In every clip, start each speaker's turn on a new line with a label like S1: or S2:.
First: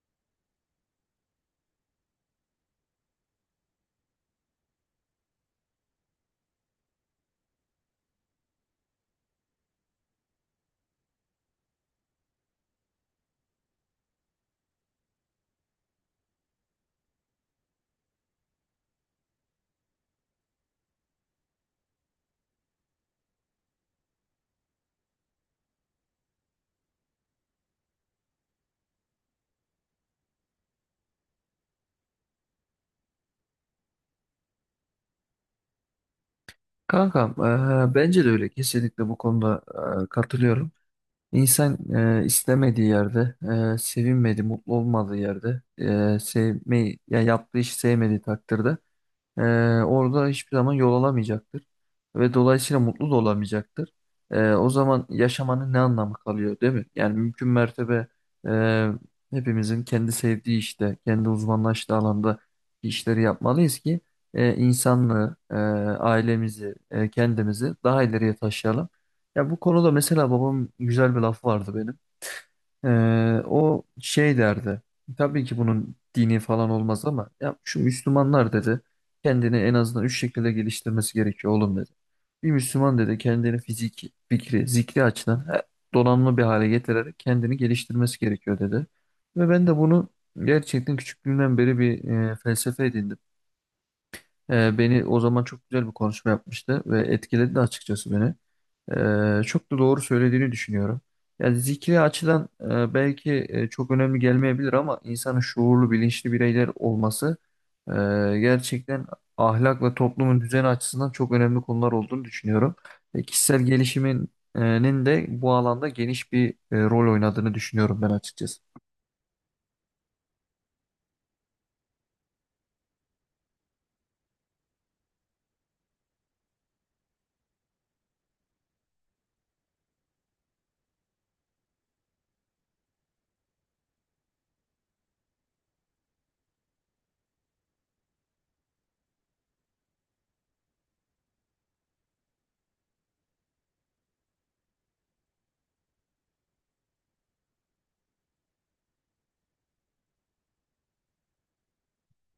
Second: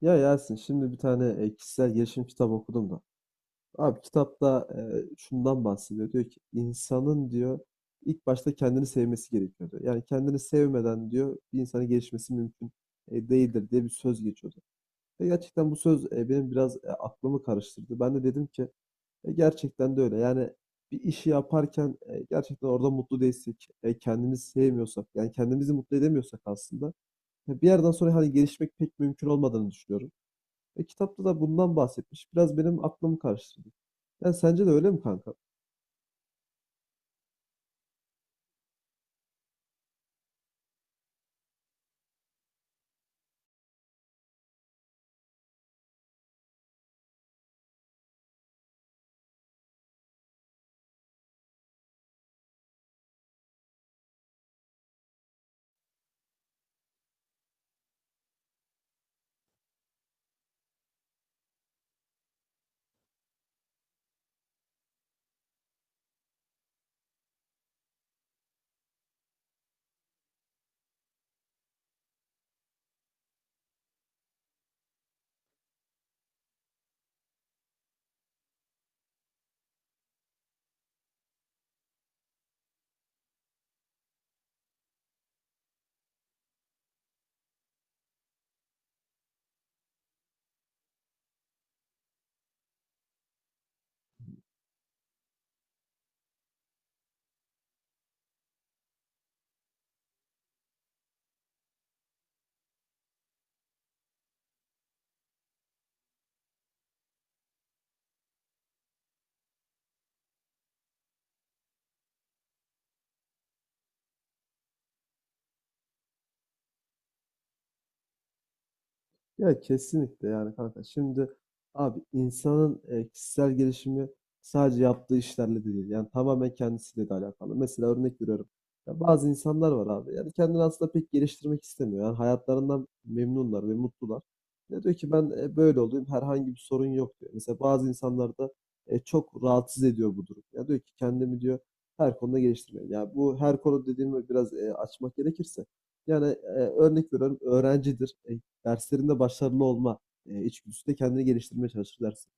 S1: Ya Yasin, şimdi bir tane kişisel gelişim kitabı okudum da. Abi kitapta şundan bahsediyor. Diyor ki insanın diyor ilk başta kendini sevmesi gerekiyor diyor. Yani kendini sevmeden diyor bir insanın gelişmesi mümkün değildir diye bir söz geçiyordu. Ve gerçekten bu söz benim biraz aklımı karıştırdı. Ben de dedim ki gerçekten de öyle. Yani bir işi yaparken gerçekten orada mutlu değilsek, kendimizi sevmiyorsak, yani kendimizi mutlu edemiyorsak aslında ya bir yerden sonra hani gelişmek pek mümkün olmadığını düşünüyorum. Ve kitapta da bundan bahsetmiş. Biraz benim aklımı karıştırdı. Yani sence de öyle mi kanka?
S2: Kankam, bence de öyle. Kesinlikle bu konuda katılıyorum. İnsan istemediği yerde, sevinmediği, mutlu olmadığı yerde, sevmeyi, ya yaptığı işi sevmediği takdirde ee, orada hiçbir zaman yol alamayacaktır ve dolayısıyla mutlu da olamayacaktır. O zaman yaşamanın ne anlamı kalıyor, değil mi? Yani mümkün mertebe e, hepimizin kendi sevdiği işte, kendi uzmanlaştığı alanda işleri yapmalıyız ki insanlığı, ailemizi, kendimizi daha ileriye taşıyalım. Ya bu konuda mesela babamın güzel bir lafı vardı benim. O şey derdi. Tabii ki bunun dini falan olmaz ama ya şu Müslümanlar dedi kendini en azından 3 şekilde geliştirmesi gerekiyor oğlum dedi. Bir Müslüman dedi kendini fiziki, fikri, zikri açıdan he, donanımlı bir hale getirerek kendini geliştirmesi gerekiyor dedi. Ve ben de bunu gerçekten küçüklüğümden beri bir felsefe edindim. Beni o zaman çok güzel bir konuşma yapmıştı ve etkiledi de açıkçası beni. Çok da doğru söylediğini düşünüyorum. Yani zikri açıdan belki çok önemli gelmeyebilir ama insanın şuurlu, bilinçli bireyler olması e, gerçekten ahlak ve toplumun düzeni açısından çok önemli konular olduğunu düşünüyorum. Kişisel gelişiminin de bu alanda geniş bir rol oynadığını düşünüyorum ben açıkçası.
S1: Ya kesinlikle yani kanka. Şimdi abi insanın kişisel gelişimi sadece yaptığı işlerle de değil. Yani tamamen kendisiyle de alakalı. Mesela örnek veriyorum. Ya bazı insanlar var abi. Yani kendini aslında pek geliştirmek istemiyor. Yani hayatlarından memnunlar ve mutlular. Ya diyor ki ben böyle olayım, herhangi bir sorun yok diyor. Mesela bazı insanlar da çok rahatsız ediyor bu durum. Ya diyor ki kendimi diyor her konuda geliştirmeliyim. Ya bu her konu dediğimi biraz açmak gerekirse. Yani örnek veriyorum öğrencidir. Derslerinde başarılı olma içgüdüsü de kendini geliştirmeye çalışır dersin.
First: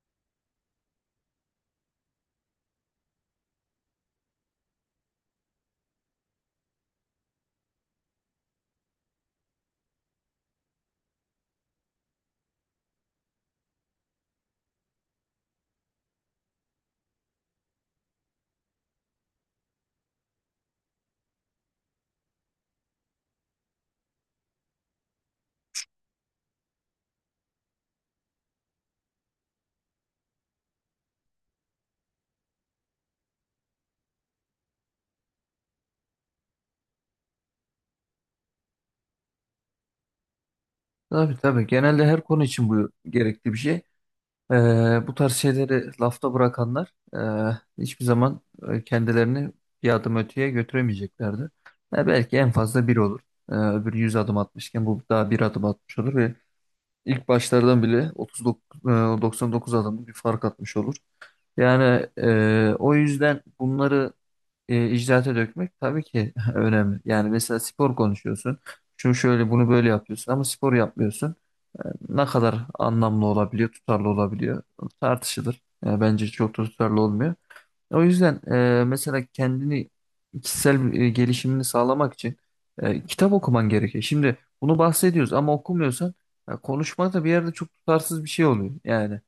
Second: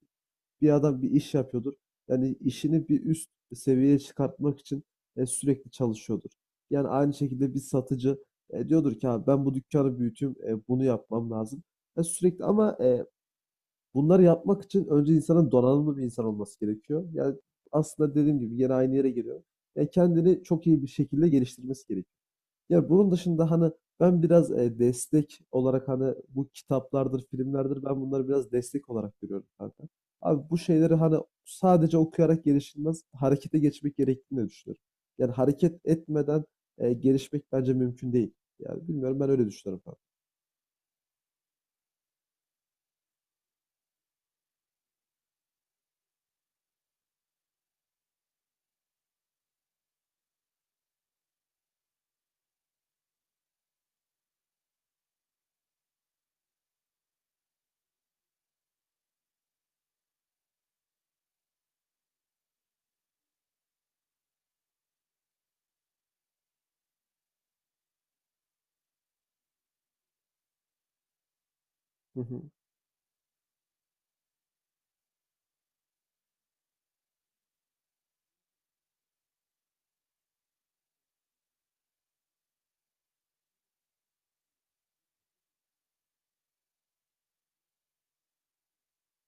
S1: Bir adam bir iş yapıyordur. Yani işini bir üst seviyeye çıkartmak için sürekli çalışıyordur. Yani aynı şekilde bir satıcı diyordur ki abi ben bu dükkanı büyüteyim, bunu yapmam lazım. Ya sürekli ama bunları yapmak için önce insanın donanımlı bir insan olması gerekiyor. Yani aslında dediğim gibi yine aynı yere giriyor. Yani kendini çok iyi bir şekilde geliştirmesi gerekiyor. Ya bunun dışında hani ben biraz destek olarak hani bu kitaplardır, filmlerdir, ben bunları biraz destek olarak görüyorum kanka. Abi bu şeyleri hani sadece okuyarak gelişilmez, harekete geçmek gerektiğini de düşünüyorum. Yani hareket etmeden gelişmek bence mümkün değil. Yani bilmiyorum, ben öyle düşünüyorum kanka.
S2: Tabii tabii. Genelde her konu için bu gerekli bir şey. Bu tarz şeyleri lafta bırakanlar hiçbir zaman kendilerini bir adım öteye götüremeyeceklerdi. Belki en fazla bir olur. Öbürü 100 adım atmışken bu daha 1 adım atmış olur ve ilk başlardan bile 39, 99 adımlık bir fark atmış olur. Yani o yüzden bunları icraate dökmek tabii ki önemli. Yani mesela spor konuşuyorsun. Şu şöyle bunu böyle yapıyorsun ama spor yapmıyorsun. E,
S1: Hı
S2: Ne
S1: hı.
S2: kadar anlamlı olabiliyor, tutarlı olabiliyor tartışılır. Bence çok da tutarlı olmuyor. O yüzden mesela kendini kişisel gelişimini sağlamak için kitap okuman gerekiyor. Şimdi bunu bahsediyoruz ama okumuyorsan ya konuşma da bir yerde çok tutarsız bir şey oluyor yani.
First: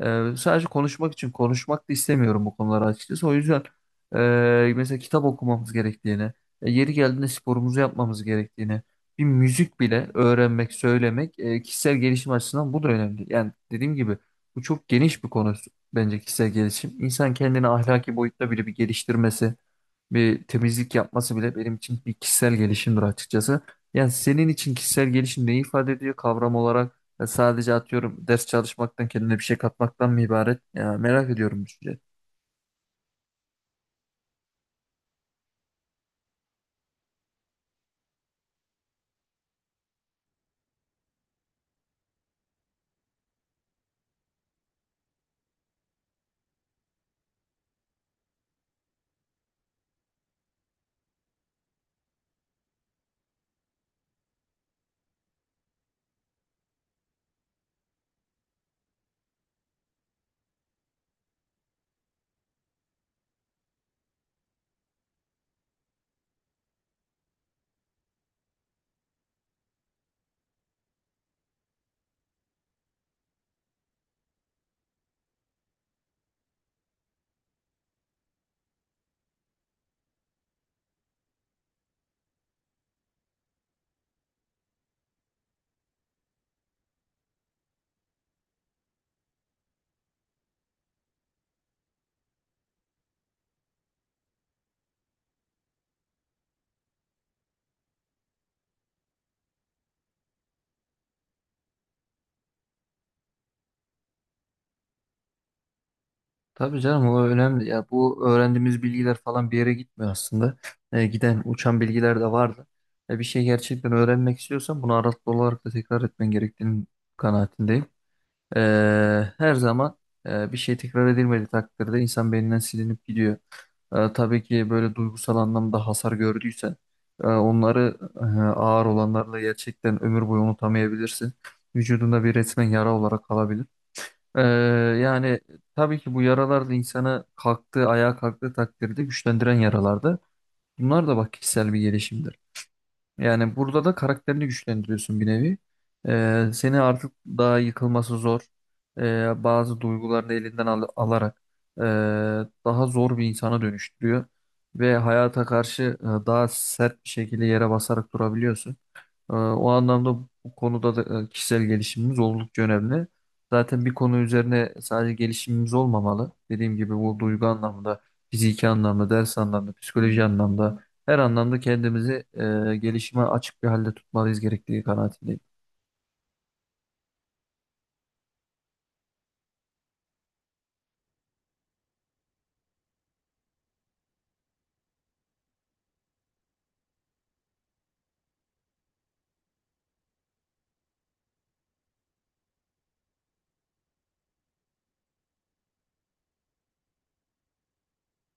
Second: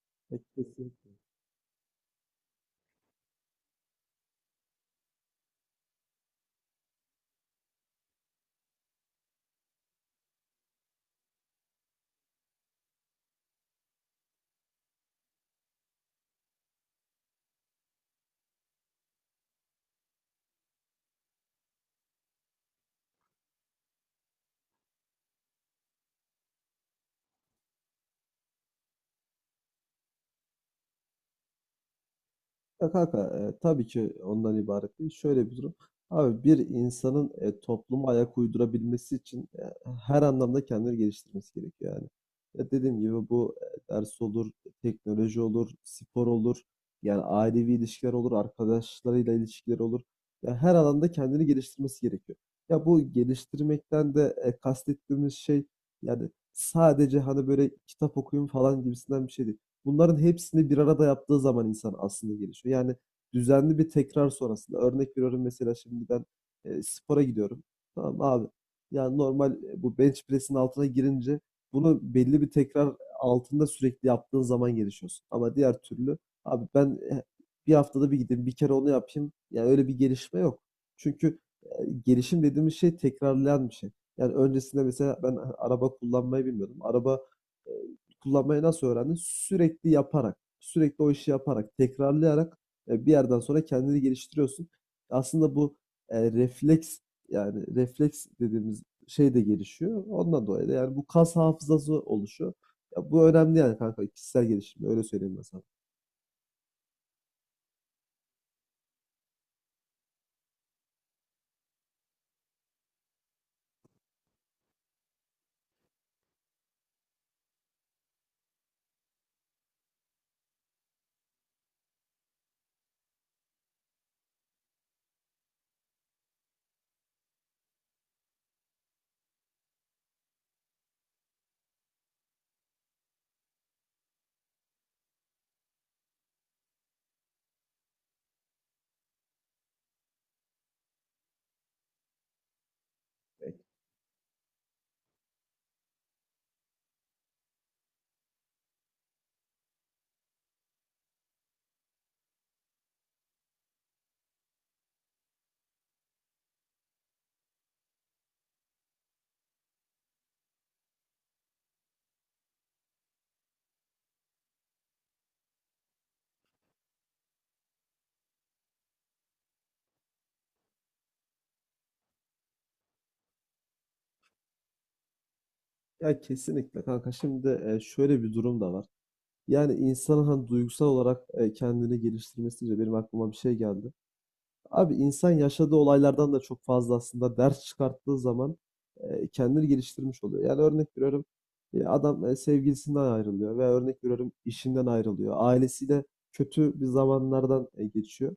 S1: E,
S2: Sadece
S1: kesinlikle.
S2: konuşmak için konuşmak da istemiyorum bu konuları açıkçası. O yüzden mesela kitap okumamız gerektiğini, yeri geldiğinde sporumuzu yapmamız gerektiğini, bir müzik bile öğrenmek, söylemek kişisel gelişim açısından bu da önemli. Yani dediğim gibi bu çok geniş bir konu bence kişisel gelişim. İnsan kendini ahlaki boyutta bile bir geliştirmesi, bir temizlik yapması bile benim için bir kişisel gelişimdir açıkçası. Yani senin için kişisel gelişim ne ifade ediyor kavram olarak? Ya sadece atıyorum ders çalışmaktan kendine bir şey katmaktan mı ibaret? Ya merak ediyorum düşünce.
S1: Ya kanka tabii ki ondan ibaret değil. Şöyle bir durum. Abi bir insanın topluma ayak uydurabilmesi için her anlamda kendini geliştirmesi gerekiyor yani. Ya dediğim gibi bu ders olur, teknoloji olur, spor olur. Yani ailevi ilişkiler olur, arkadaşlarıyla ilişkiler olur. Ya her alanda kendini geliştirmesi gerekiyor. Ya bu geliştirmekten de kastettiğimiz şey yani sadece hani böyle kitap okuyun falan gibisinden bir şey değil. Bunların hepsini bir arada yaptığı zaman insan aslında gelişiyor. Yani düzenli bir tekrar sonrasında örnek veriyorum, mesela şimdi ben spora gidiyorum. Tamam abi. Yani normal bu bench press'in altına girince bunu belli bir tekrar altında sürekli yaptığın zaman gelişiyorsun. Ama diğer türlü abi ben bir haftada bir gideyim, bir kere onu yapayım. Yani öyle bir gelişme yok. Çünkü gelişim dediğimiz şey tekrarlayan bir şey. Yani öncesinde mesela ben araba kullanmayı bilmiyordum. Araba e, kullanmayı nasıl öğrendin? Sürekli yaparak, sürekli o işi yaparak, tekrarlayarak bir yerden sonra kendini geliştiriyorsun. Aslında bu refleks, yani refleks dediğimiz şey de gelişiyor. Ondan dolayı da yani bu kas hafızası oluşuyor. Ya bu önemli yani kanka, kişisel gelişim, öyle söyleyeyim ben sana.
S2: Tabii canım o önemli. Ya bu öğrendiğimiz bilgiler falan bir yere gitmiyor aslında. Giden uçan bilgiler de vardı. Bir şey gerçekten öğrenmek istiyorsan bunu aralıklı olarak da tekrar etmen gerektiğini kanaatindeyim. E, Her zaman bir şey tekrar edilmediği takdirde insan beyninden silinip gidiyor. Tabii ki böyle duygusal anlamda hasar gördüysen onları ağır olanlarla gerçekten ömür boyu unutamayabilirsin. Vücudunda bir resmen yara olarak kalabilir. E, Yani tabii ki bu yaralar da insanı kalktığı, ayağa kalktığı takdirde güçlendiren yaralardı. Bunlar da bak kişisel bir gelişimdir.
S1: E,
S2: Yani burada da karakterini güçlendiriyorsun bir nevi. Seni artık daha yıkılması zor. Bazı duygularını alarak ee, daha zor bir insana dönüştürüyor. Ve hayata karşı daha sert bir şekilde yere basarak durabiliyorsun. O anlamda bu konuda da kişisel gelişimimiz oldukça önemli. Zaten bir konu üzerine sadece gelişimimiz olmamalı. Dediğim gibi bu duygu anlamında, fiziki anlamda, ders anlamda, psikoloji anlamda her anlamda kendimizi gelişime açık bir halde tutmalıyız gerektiği kanaatindeyim.
S1: Ya kesinlikle kanka. Şimdi şöyle bir durum da var. Yani insanın hani duygusal olarak kendini geliştirmesi deyince benim aklıma bir şey geldi. Abi insan yaşadığı olaylardan da çok fazla aslında ders çıkarttığı zaman kendini geliştirmiş oluyor. Yani örnek veriyorum, adam sevgilisinden ayrılıyor veya örnek veriyorum işinden ayrılıyor. Ailesiyle kötü bir zamanlardan geçiyor.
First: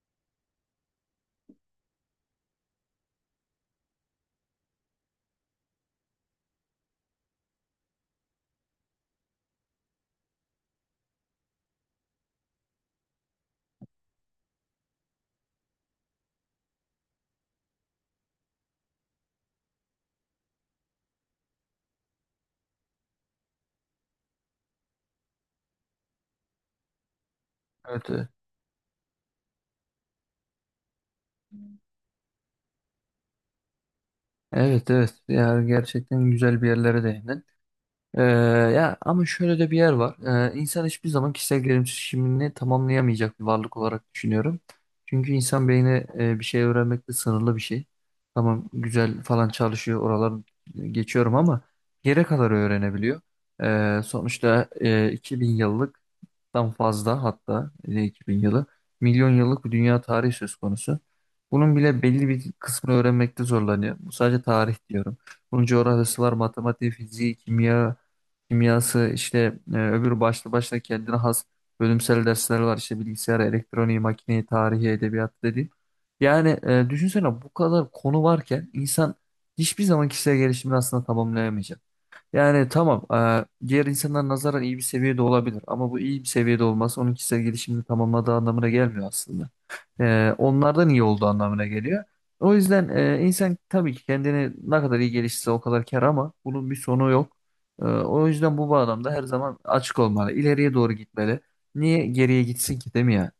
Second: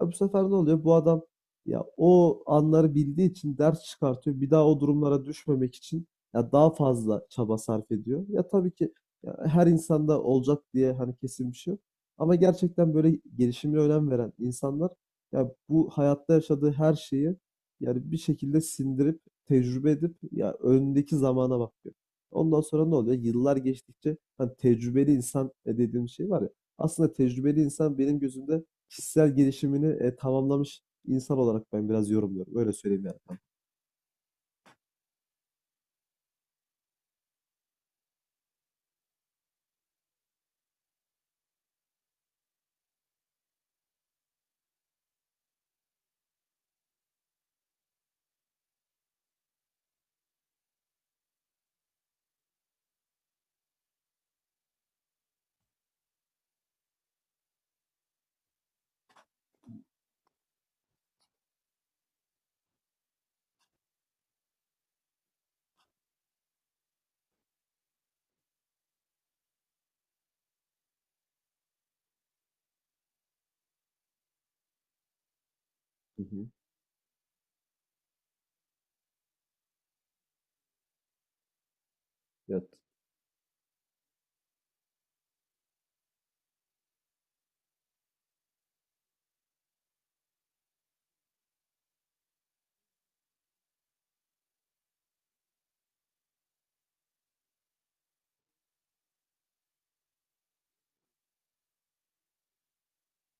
S1: Ya bu sefer ne oluyor? Bu adam ya o anları bildiği için ders çıkartıyor. Bir daha o durumlara düşmemek için ya daha fazla çaba sarf ediyor. Ya tabii ki ya her insanda olacak diye hani kesin bir şey yok. Ama gerçekten böyle gelişime önem veren insanlar ya bu hayatta yaşadığı her şeyi yani bir şekilde sindirip tecrübe edip ya önündeki zamana bakıyor. Ondan sonra ne oluyor? Yıllar geçtikçe hani tecrübeli insan dediğim şey var ya. Aslında tecrübeli insan
S2: Evet,
S1: benim
S2: e,
S1: gözümde kişisel gelişimini tamamlamış insan olarak ben biraz yorumluyorum. Öyle söyleyeyim yani.
S2: evet. Yani gerçekten güzel bir yerlere değindin. Ee, Ya ama şöyle de bir yer var. İnsan hiçbir zaman kişisel gelişimini tamamlayamayacak bir varlık olarak düşünüyorum. Çünkü insan beyni bir şey öğrenmekte sınırlı bir şey. Tamam güzel falan çalışıyor oralar geçiyorum ama yere kadar öğrenebiliyor. Sonuçta 2000 yıllık tam fazla hatta 2000 yılı milyon yıllık bir dünya tarihi söz konusu. Bunun bile belli bir kısmını öğrenmekte zorlanıyor. Bu sadece tarih diyorum. Bunun coğrafyası var, matematiği, fiziği, kimya, kimyası işte öbür başlı başına kendine has bölümsel dersler var işte bilgisayar, elektroniği, makineyi, tarihi, edebiyat dediğim.
S1: Hı hı.
S2: Yani düşünsene bu kadar konu varken insan hiçbir zaman kişisel gelişimini aslında tamamlayamayacak.
S1: Evet.
S2: Yani tamam, diğer insanlara nazaran iyi bir seviyede olabilir ama bu iyi bir seviyede olması onun kişisel gelişimini tamamladığı anlamına gelmiyor aslında. Onlardan iyi olduğu anlamına geliyor. O yüzden insan tabii ki kendini ne kadar iyi geliştirse o kadar kar ama bunun bir sonu yok. O yüzden bu bağlamda her zaman açık olmalı, ileriye doğru gitmeli. Niye geriye gitsin ki değil mi ya?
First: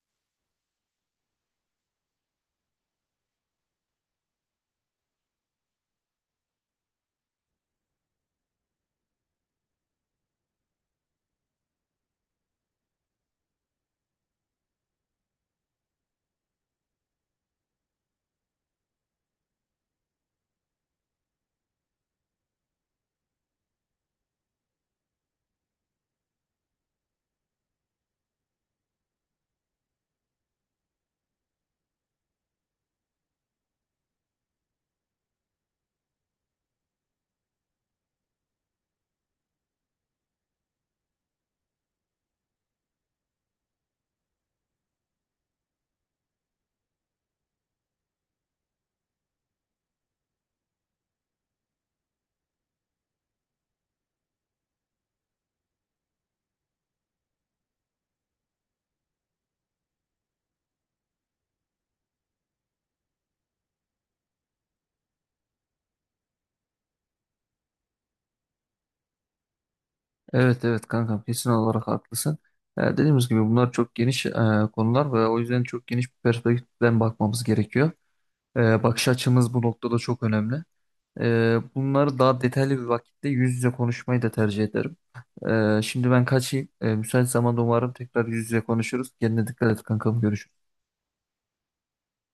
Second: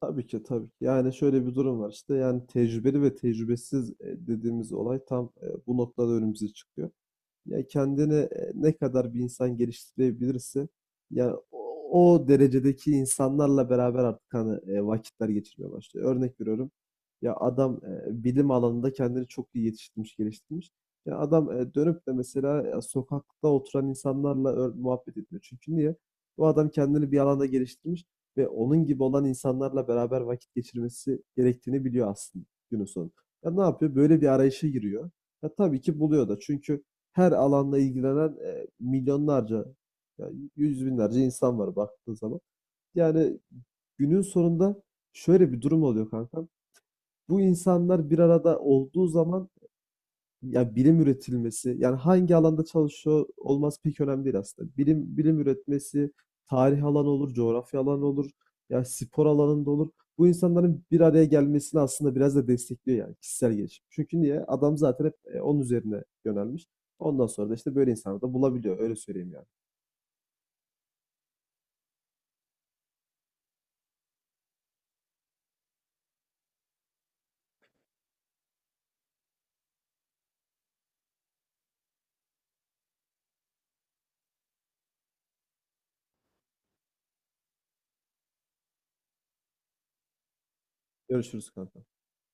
S1: Tabii ki, tabii ki. Yani şöyle bir durum var işte, yani tecrübeli ve tecrübesiz dediğimiz olay tam bu noktada önümüze çıkıyor. Ya kendini ne kadar bir insan geliştirebilirse ya o, o derecedeki insanlarla beraber artık hani vakitler geçirmeye başlıyor. Örnek veriyorum. Ya adam bilim alanında kendini çok iyi yetiştirmiş, geliştirmiş. Ya adam dönüp de mesela ya, sokakta oturan insanlarla muhabbet etmiyor. Çünkü niye? Bu adam kendini bir alanda geliştirmiş ve onun gibi olan insanlarla beraber vakit geçirmesi gerektiğini biliyor aslında günün sonu. Ya ne yapıyor? Böyle bir arayışa giriyor. Ya tabii ki buluyor da. Çünkü her alanla ilgilenen milyonlarca, yani yüz binlerce insan var baktığın zaman. Yani günün sonunda şöyle bir durum oluyor kankam. Bu insanlar bir arada olduğu zaman ya bilim üretilmesi, yani hangi alanda çalışıyor olması pek önemli değil aslında. Bilim bilim üretmesi, tarih alanı olur, coğrafya alanı olur, ya spor alanında olur. Bu insanların bir araya gelmesini aslında biraz da destekliyor yani kişisel gelişim. Çünkü niye? Adam zaten hep onun üzerine yönelmiş. Ondan sonra da işte böyle insanları da bulabiliyor. Öyle söyleyeyim yani.
S2: Evet, evet, kankam kesin olarak haklısın. Dediğimiz gibi bunlar çok geniş konular ve o yüzden çok geniş bir perspektiften bakmamız gerekiyor. Bakış açımız bu noktada çok önemli. Bunları daha detaylı bir vakitte yüz yüze konuşmayı da tercih ederim. Şimdi ben kaçayım. Müsait zamanda umarım tekrar yüz yüze konuşuruz. Kendine dikkat et kankam. Görüşürüz.
S1: Görüşürüz kanka.